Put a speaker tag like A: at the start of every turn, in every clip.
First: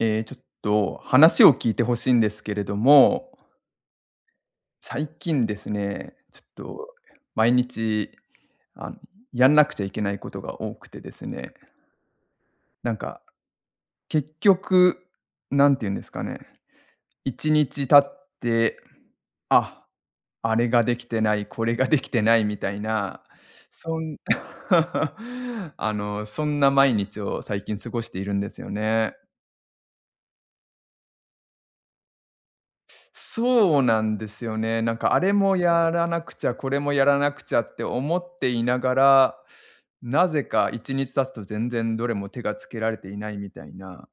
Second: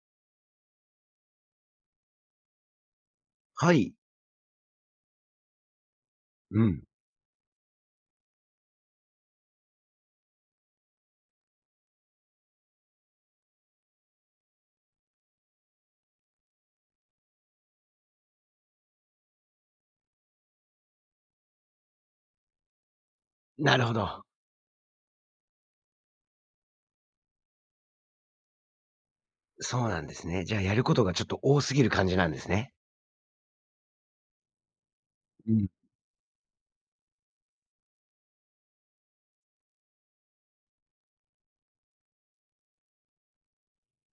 A: ええ、ちょっと話を聞いて欲しいんですけれども、
B: はい。
A: 最近ですね、ちょっ
B: うん。
A: と毎日、あの、やんなくちゃいけないことが多くてですね、なんか結局、なんて言うんですかね、1日経って、あ、あれができてない、これができてないみたいな、
B: なるほ
A: そん
B: ど。
A: あの、そんな毎日を最近過ごしているんですよね。
B: そうなんですね。じゃあ、やることがちょっと多すぎる感じなんですね。
A: そうなんですよね。なんかあれ
B: う
A: も
B: ん。
A: やらなくちゃ、これもやらなくちゃって思っていながら、なぜか1日経つと全然どれも手がつけられていないみたいな、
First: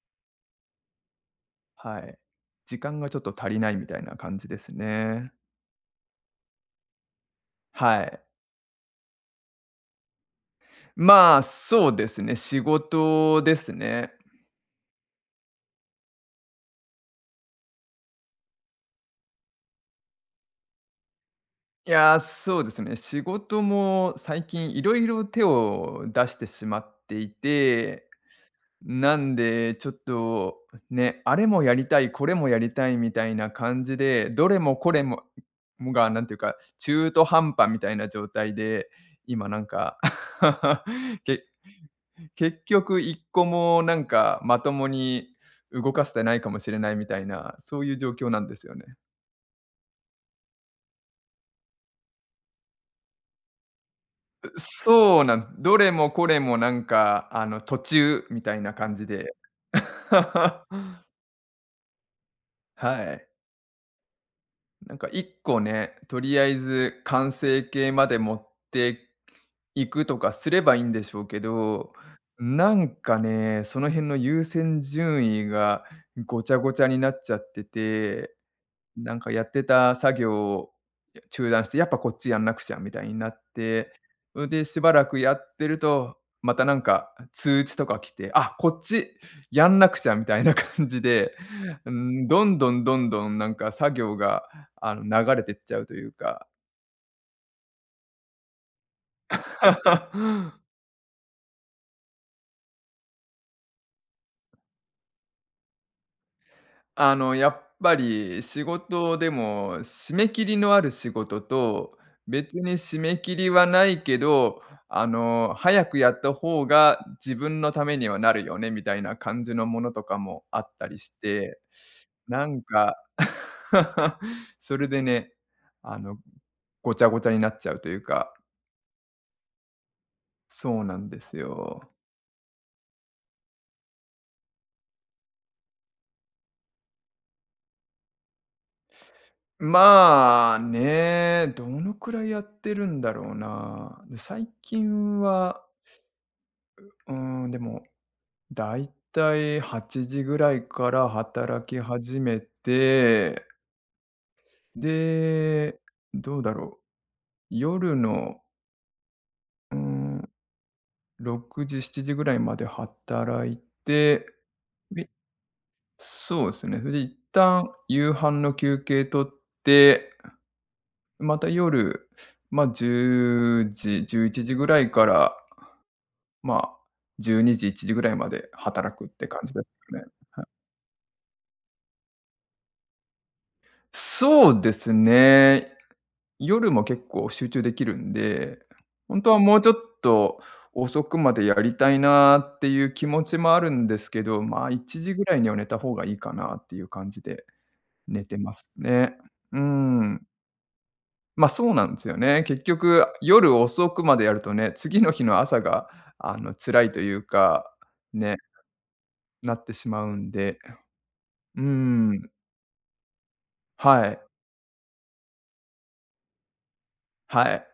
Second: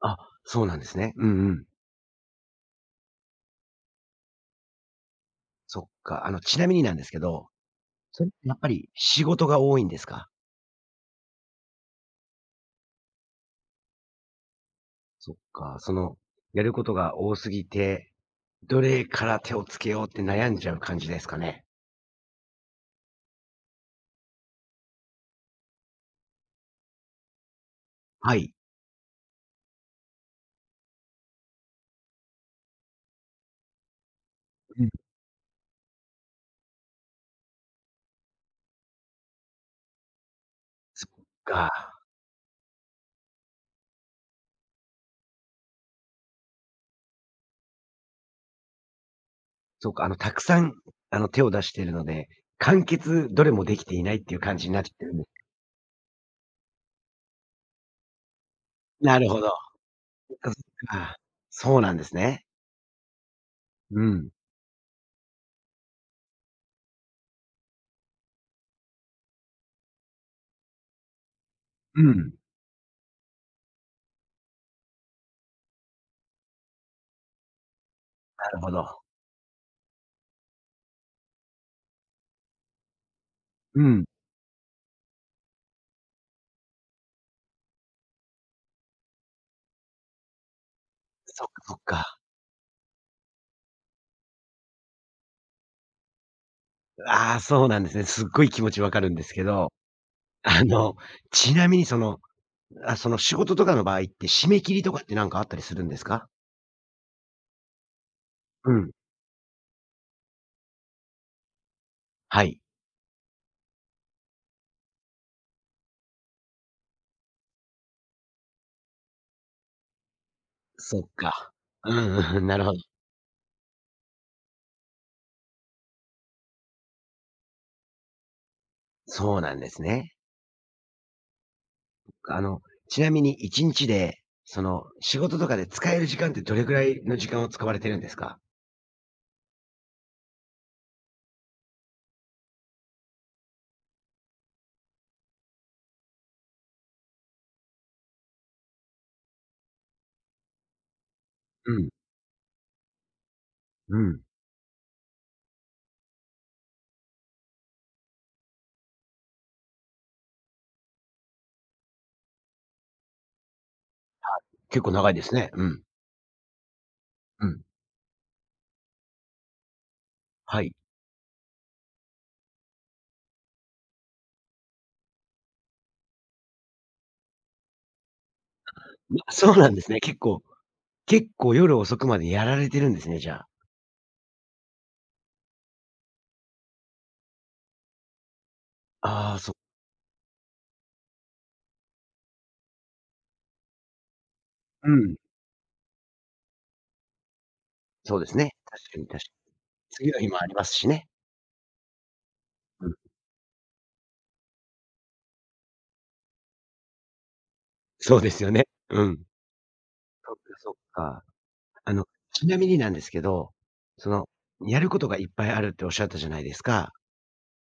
B: あ、そうなんですね。うんうん。
A: はい。時間がちょっと足りないみたいな感じですね。
B: そっか。ちなみになんですけど、
A: は
B: そ
A: い。
B: れやっぱり仕事が多いんですか？
A: まあ、そうですね、仕事ですね。
B: そっか。その、やることが多すぎて、どれから手をつけようって悩んじゃう感じですかね？
A: いやー、そうですね、仕事も最近いろいろ手を出してしまっていて
B: はい。
A: なんで、ちょっとね、あれもやりたい、これもやりたいみたいな感じで、どれも
B: うん。
A: これももが、なんていうか、中途半端みたいな状態で、今なんか
B: そっ
A: け
B: か。
A: 結局一個もなんかまともに動かせてないかもしれないみたいな、そういう状況なんですよね。
B: そっか、たくさん、手を出しているので、完結どれもできていないっていう感じになってるん
A: そう
B: です。
A: なんです、どれもこれもなんか、途中みたいな感じ
B: なる
A: で。
B: ほど。そっ か。そうなんですね。
A: はい。
B: うん。
A: なんか1個ね、とりあえず完成形まで持っていくとかすればいいんでしょうけど、
B: うん、な
A: なんかね、その辺の優先順位がごちゃごちゃになっちゃってて、
B: るほど。
A: なんかやってた作業を中断して、やっぱこっちやんなくちゃみたいになっ
B: う
A: て、
B: ん。
A: それでしばらくやってると、またなんか通知とか来て、あ、こっちやんなくちゃみたいな感じで、
B: そっかそっ
A: う
B: か。
A: ん、どんどんどんどんなんか作業が流れてっちゃうというか。
B: ああ、そうなんですね。すっごい気持ちわかるんですけど、あの、ちなみにその、あ、その仕事とかの場合って、締め切りとかってなんかあったりするんですか？
A: やっぱり仕
B: うん。
A: 事でも、締め切りのある仕事と、
B: は
A: 別
B: い。
A: に締め切りはないけど、早くやった方が自分のためにはなるよねみたいな感じのものとかもあったり
B: そっ
A: し
B: か。
A: て、
B: うんう
A: な
B: ん、な
A: ん
B: るほど。
A: か それでね、あの、ごちゃごちゃになっちゃうというか、
B: そうなんですね。
A: そうなんですよ。
B: あの、ちなみに1日で、その、仕事とかで使える時間ってどれくらいの時間を使われてるんですか？
A: まあ、ね、どのくらいやってるんだろうな。で、最近は、うん、でも、だいたい8時ぐらいから働
B: う
A: き
B: ん、
A: 始めて、
B: うん。
A: で、どうだろう、夜の、うん、6時、7時ぐらいまで働いて、
B: 結構長
A: で
B: いですね。うん。
A: そうですね、それで一
B: うん。
A: 旦夕飯の休憩取って、
B: はい。
A: また夜、ま、10時、11時ぐらいからまあ、12時、1時ぐらいまで働くって感
B: そ
A: じ
B: う
A: です
B: なんです
A: か
B: ね。
A: ね。
B: 結構夜遅くまでやられてるんですね、じゃあ。
A: そうですね。夜も結構集中できるんで、ほんと
B: あ
A: は
B: あ、そ
A: もうちょっと遅くまでやりたいなっていう気持ちもあるんですけど、まあ、
B: う
A: 1時
B: ん。
A: ぐらいには寝た方がいいかなっていう感じで
B: そう
A: 寝
B: です
A: てま
B: ね。
A: す
B: 確かに
A: ね。
B: 確かに。
A: うー
B: 次の
A: ん。
B: 日もありますしね。
A: ま、そうなんですよね。結
B: うん。
A: 局夜遅くまでやるとね、次の日の朝が、辛いというか、
B: そうで
A: ね、
B: すよね。うん。
A: なってしまうん
B: そっか
A: で。
B: そっか。
A: うー
B: あの、
A: ん、
B: ちなみになんですけど、
A: は
B: そ
A: い。
B: の、やることがいっぱいあるっておっしゃったじゃないですか。
A: はい。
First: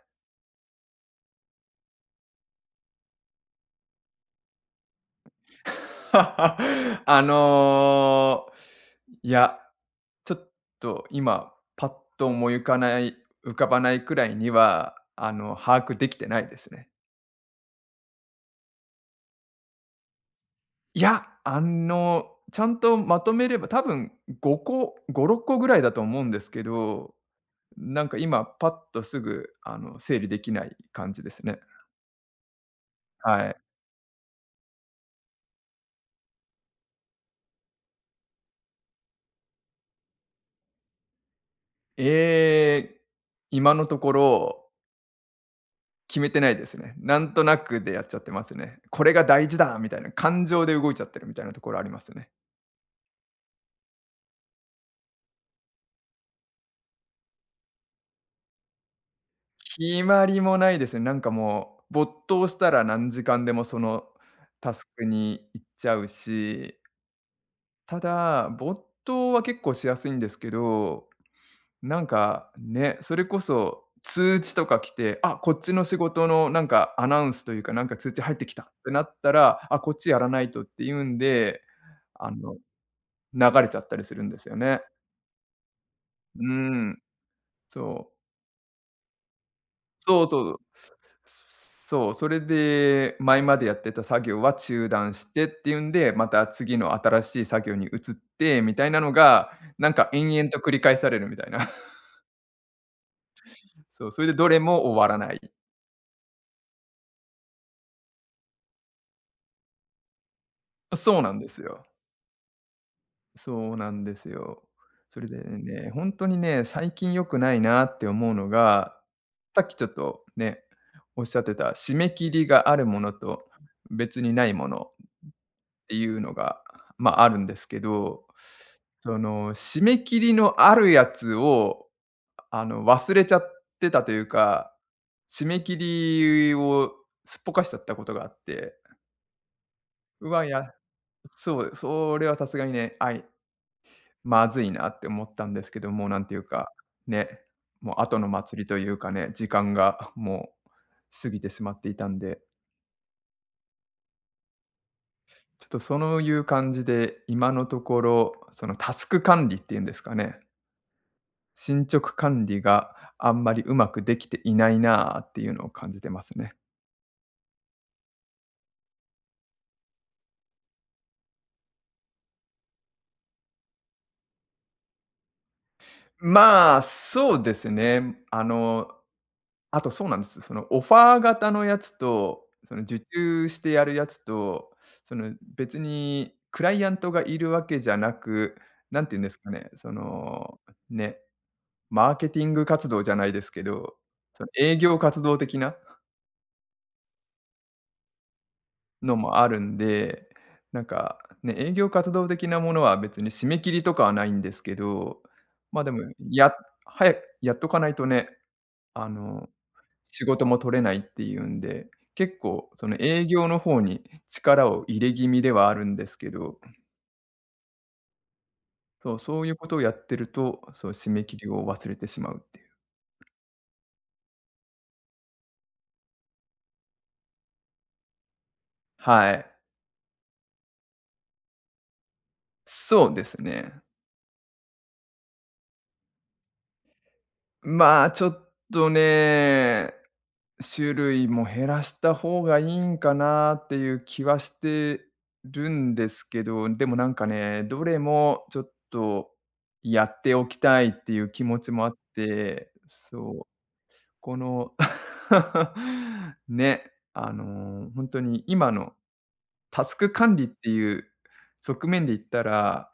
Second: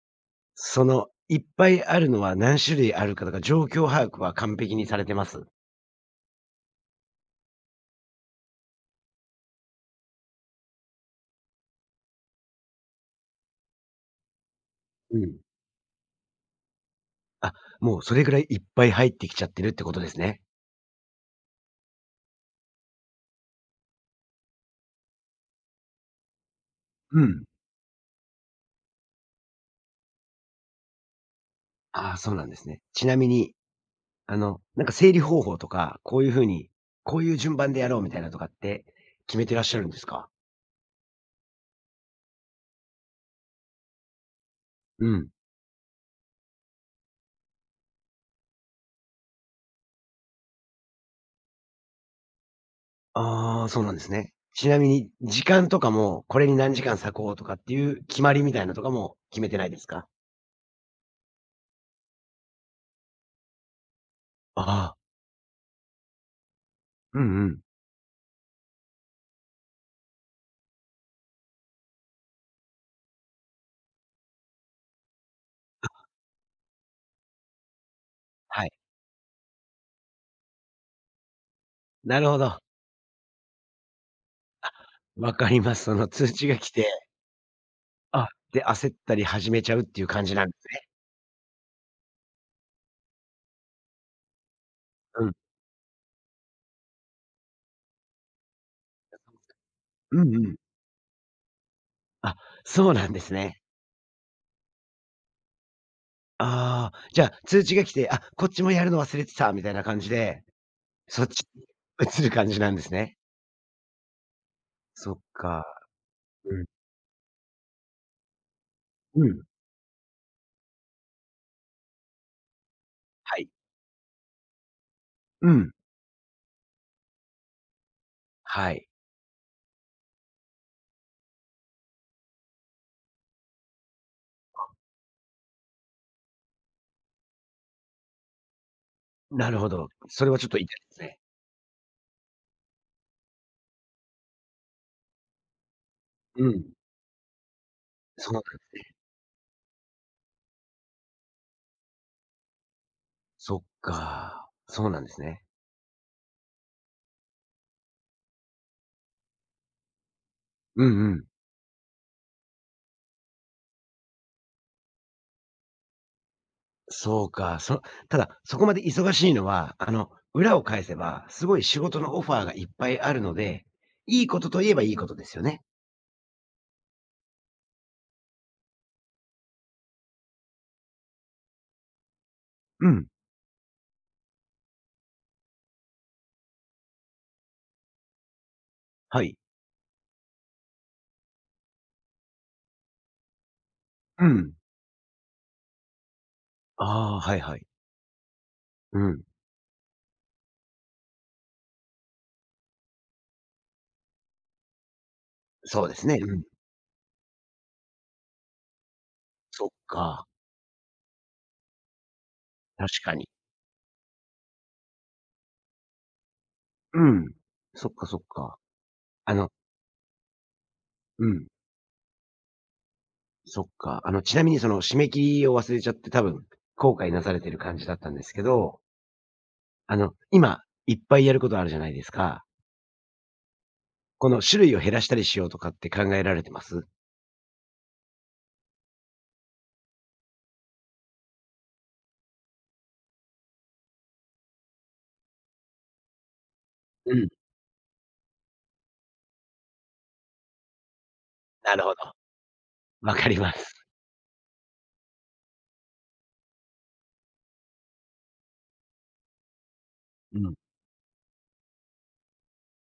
B: その、いっぱいあるのは何種類あるかとか、状況把握は完璧にされてます？
A: あの、いや、ちょっと今パッと思い浮かない浮かばないくらいには、
B: うん。
A: 把握できてないですね。
B: あ、もうそれぐらいいっぱい入ってきちゃってるってことですね。
A: いや、ちゃんとまとめれば多分5個、5、6個ぐらいだと思うんですけど、
B: うん。
A: なんか今パッとすぐ、整理できない感じですね。
B: ああ、そうなんですね。ちなみ
A: は
B: に
A: い。
B: なんか整理方法とか、こういう風に、こういう順番でやろうみたいなとかって決めてらっしゃるんですか？
A: えー今のところ
B: うん。
A: 決めてないですね。なんとなくでやっちゃってますね。これが大事だみたいな、感情で動いちゃってるみたいなところありますね。
B: ああ、そうなんですね。ちなみに時間とかも、これに何時間割こうとかっていう決まりみたいなとかも決めてないです
A: 決
B: か？
A: まりもないですね。なんかもう、没頭したら何時間でもその
B: あ
A: タス
B: あ、
A: クに行っちゃうし、
B: うんうん。
A: ただ、没頭は結構しやすいんですけど、なんかね、それこそ通知とか来て、あ、こっちの仕事のなんかアナウンスというか、なんか通知入ってきた
B: は
A: っ
B: い。
A: てなったら、あ、こっちやらないとっていうんで、
B: なる
A: あ
B: ほ
A: の
B: ど。
A: 流れちゃったりするんですよね。
B: わかります。その通
A: う
B: 知が
A: ー
B: 来て、
A: ん、そう。
B: あ、で、焦ったり始めちゃうっていう
A: そ
B: 感
A: う
B: じ
A: そ
B: なんで
A: う。
B: すね。
A: そう、それで、前までやってた作業は中断
B: う
A: し
B: ん。
A: てっていうんで、また次の新しい作業に移ってみたいなのが、なんか
B: う
A: 延
B: んう
A: 々
B: ん。
A: と繰り返されるみたいな。
B: あ、そうなんですね。
A: そう、それでどれも終わらない。
B: ああ、じゃあ通知が来て、あ、こっちもやるの忘れてたみたいな感じで
A: そう
B: そっ
A: なん
B: ち
A: です
B: に
A: よ。
B: 移 る感じなんですね。
A: そうなんですよ。
B: そっ
A: それで
B: か。
A: ね、ほんとに
B: う
A: ね、
B: ん。
A: 最近良くないなって思うのが、
B: うん。
A: さっきちょっとね、おっしゃってた締め切りがあるもの
B: は
A: と
B: い。
A: 別にないもの。
B: うん。
A: ていうのが、まあ、あるんですけど、
B: はい。
A: その、締め切りのあるやつを、忘れちゃってたというか、締め切りをすっぽかしちゃったことがあって、
B: なるほど。そ
A: う
B: れは
A: わ、
B: ちょっ
A: い
B: と痛いで
A: や
B: すね。
A: そう、それはさすがにね、あいまずいなって思ったんですけども、うなんていう
B: うん。
A: か、ね、もう後の
B: そうなん
A: 祭りというかね、時間がもう過ぎてしまっていたんで、
B: そっか。そうなんですね。
A: ちょっとそういう感じで、今のところ、そのタスク管理っていうんですかね
B: うんうん。
A: 進捗管理があんまりうまくできていないなあっていうのを感じてますね。
B: そうか。そただ、そこまで忙しいのは、あの、裏を返せば、すごい仕事のオファーがいっぱいあるので、いいことといえばいいことですよね。
A: まあ、そうですね。あとそうなんです。そのオファー型のやつと、その
B: う
A: 受
B: ん。
A: 注してやるやつと、その別にクライアントがいるわけじゃなく、なんて言う
B: は
A: んで
B: い。
A: すかね、そのね、マーケティング活動じゃないですけど、
B: う
A: その
B: ん。
A: 営業活動的な
B: ああ、はいはい。う
A: の
B: ん。
A: もあるんで、なんか、ね、営業活動的なものは別に締め切りとかはないんですけど、ま、あ
B: そう
A: で
B: で
A: も、
B: すね。うん。
A: や早くやっとかないとね、あの、
B: そっ
A: 仕
B: か。
A: 事も取れないっていうんで、結構そ
B: 確
A: の
B: か
A: 営
B: に。
A: 業の方に力を入れ気味ではあるんですけど、
B: うん。そっかそっか。
A: そう、
B: あ
A: そうい
B: の
A: うことをやってると、そう、締め
B: う
A: 切
B: ん、
A: りを忘れてしまうっていう。
B: そっか。あの、ちなみにその締め切りを忘れちゃって多分、後悔なされてる感じだったんですけど、
A: はい。
B: あの、今、いっぱいやることあるじゃないですか。
A: そうですね。
B: この種類を減らしたりしようとかって考えられてます？
A: まあ、ちょっとね種類も減らした方がいいんかなっていう気はしてるんですけど、でもなん
B: う
A: か
B: ん、
A: ね、どれもちょっとやっておきたいっていう気持ち
B: なる
A: もあ
B: ほ
A: っ
B: ど。
A: て、
B: わかり
A: そう、
B: ます。
A: この ね、本当に今のタスク管
B: う
A: 理っ
B: ん。
A: ていう側面で言ったら、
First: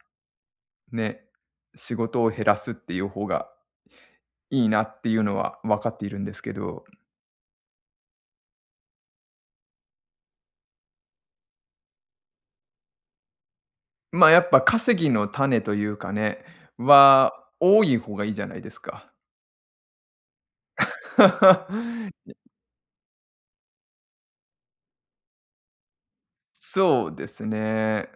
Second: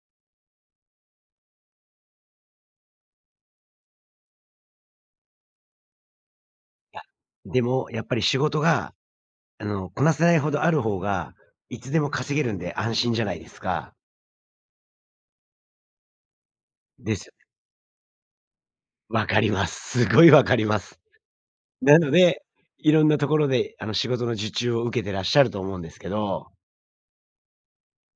A: ね、仕事を減らすっていう方がいいなっていうのは分かっているんですけど
B: や、でもやっぱり仕事が、あの、こなせないほどある方が、いつでも稼げるんで安心じゃないですか。
A: ま、あ、やっぱ稼ぎの種というかね、
B: です
A: は
B: よね。
A: 多い方がいいじゃないですか。
B: わかります。すごいわかります。なの で、いろんなところで、あの、仕事の受注を受けてらっしゃると思うんですけど、
A: そうですね。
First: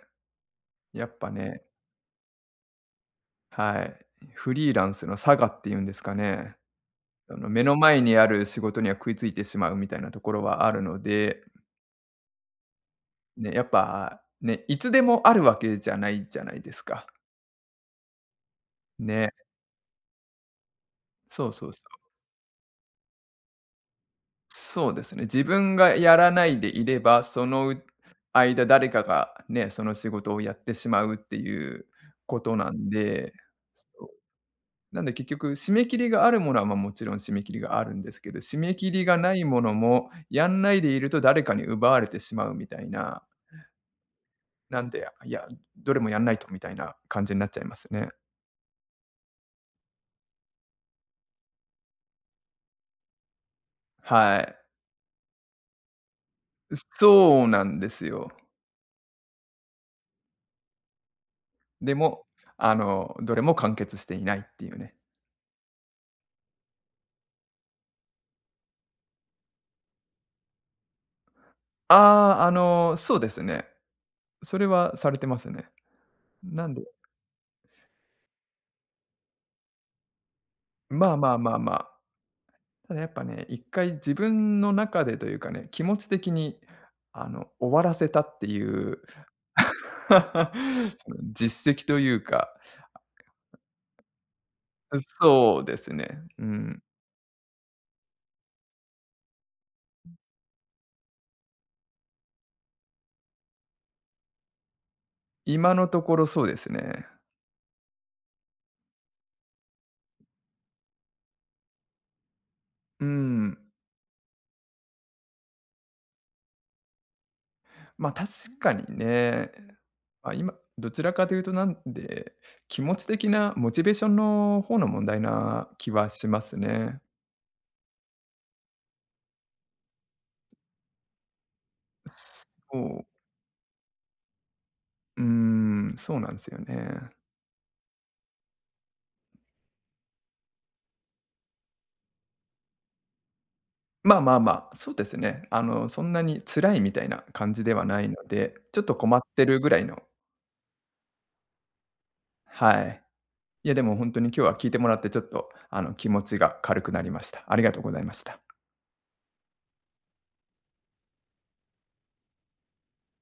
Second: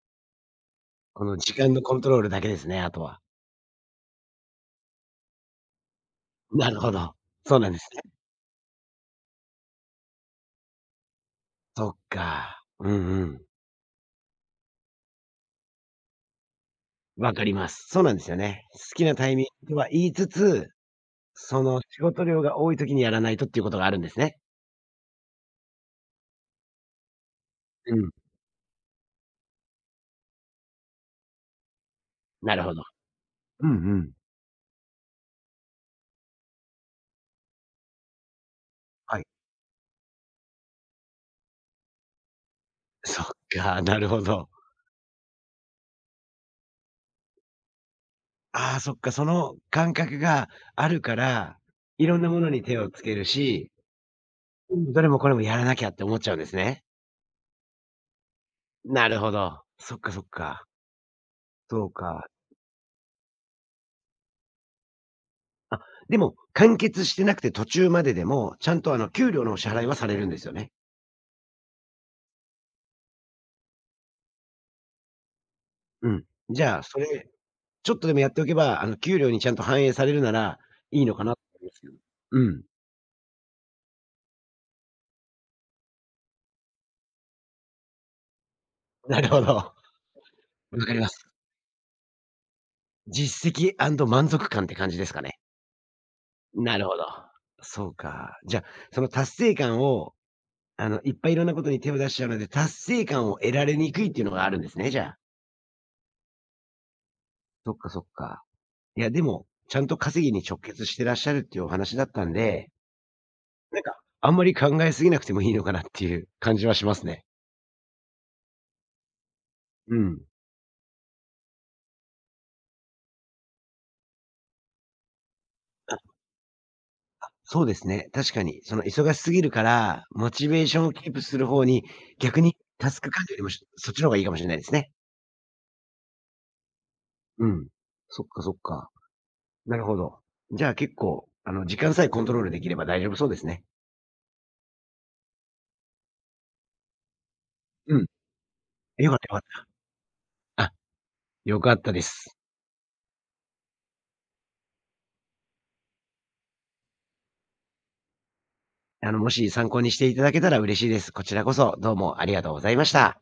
A: やっ
B: こ
A: ぱ
B: の時
A: ね、
B: 間のコントロールだけですね、あとは。
A: はい。フリーランスの差がっていうんですか ね。
B: なるほど。そう
A: 目
B: なん
A: の
B: です
A: 前
B: ね。
A: にある仕事には食いついてしまうみたいなところはあるので、
B: そっか。うんうん。
A: ね、やっぱね、いつでもあるわけじゃないじゃないですか。
B: わかります。そうなんですよね。好きなタ
A: ね。
B: イミングとは言いつつ、
A: そう
B: そ
A: そう。
B: の仕事量が多い時にやらないとっていうことがあるんですね。
A: そうですね。自分がやらないでいれば、そのう
B: うん。
A: 間誰かがね、その仕事をやってしまうっていうこと
B: なる
A: な
B: ほど。
A: んで、
B: うんう
A: そ
B: ん。
A: う、なんで結局締め切りがあるものは、ま、もちろん締め切りがあるんですけど、締め切りが
B: はい。
A: ないものも、やんないでいると誰かに奪われてしまうみたい な、
B: そっか、なるほど。
A: なんで、いや、どれもやんないとみたいな感じになっちゃいますね。
B: ああ、そっか、その感覚があるから、いろんなものに手をつけるし、
A: はい。
B: うん、どれもこれもやらなきゃって思っちゃうんですね。
A: そうなんですよ。
B: なるほど。そっかそっか。そう
A: でも、
B: か。
A: どれも完結していないっていうね。
B: あ、でも、完結してなくて途中まででも、ちゃんとあの、給料のお支払いはされるんですよね。
A: ああ、そうですね。それはされてますね。
B: うん。じ
A: なん
B: ゃ
A: で、
B: あ、それ、ちょっとでもやっておけば、あの、給料にちゃんと反映されるなら、いい
A: ま
B: の
A: あ
B: かな
A: まあ
B: と
A: まあ
B: 思いま
A: ま
B: すけ
A: あ。
B: ど。うん。
A: ただやっぱね、一回自分の中でというかね、気持ち的に終わらせたっていう
B: なるほど。わ
A: そ
B: かりま
A: の
B: す。
A: 実績というか、
B: 実績満足感って感じですかね。
A: そうですね。う
B: な
A: ん。
B: るほど。そうか。じゃあ、その達成感を、あの、いっぱいいろんなことに手を出しちゃうので、達成感を得られにくいっていうのがあるんですね、じゃあ。
A: 今のところそうですね。
B: そっかそっか。いや、でも、ちゃんと稼ぎに直結してらっしゃるっていうお話だったんで、
A: うん。
B: なんか、あんまり考えすぎなくてもいいのかなっていう感じはしますね。
A: ま、確かにね。
B: うん。
A: まあ、今、どちらかというとなんで、気持ち的なモチベーションの方の問題な気はしますね。
B: そうですね、確かに。その忙しすぎるから、モチベーションをキープする方に、逆に
A: そ
B: タス
A: う、
B: ク管理よりも、そっちの方がいいかもしれないですね。
A: うーん、そうなんですよね。
B: うん。そっかそっか。なるほど。じゃあ結構、あの、時間さえコントロールできれば大丈夫そうですね。
A: まあまあまあ、そうですね。そんなに辛いみたいな感じでは
B: う
A: な
B: ん。
A: いので、ちょっと
B: よ
A: 困
B: かっ
A: っ
B: たよ
A: てる
B: かっ
A: ぐらいの
B: た。あ、よかったです。
A: はい。いや、でも本当に今日は聞いてもらって、ちょっと、気持ちが軽くなりました。ありがとうございました。
B: あの、もし参考にしていただけたら嬉しいです。こちらこそ、どうもありがとうございました。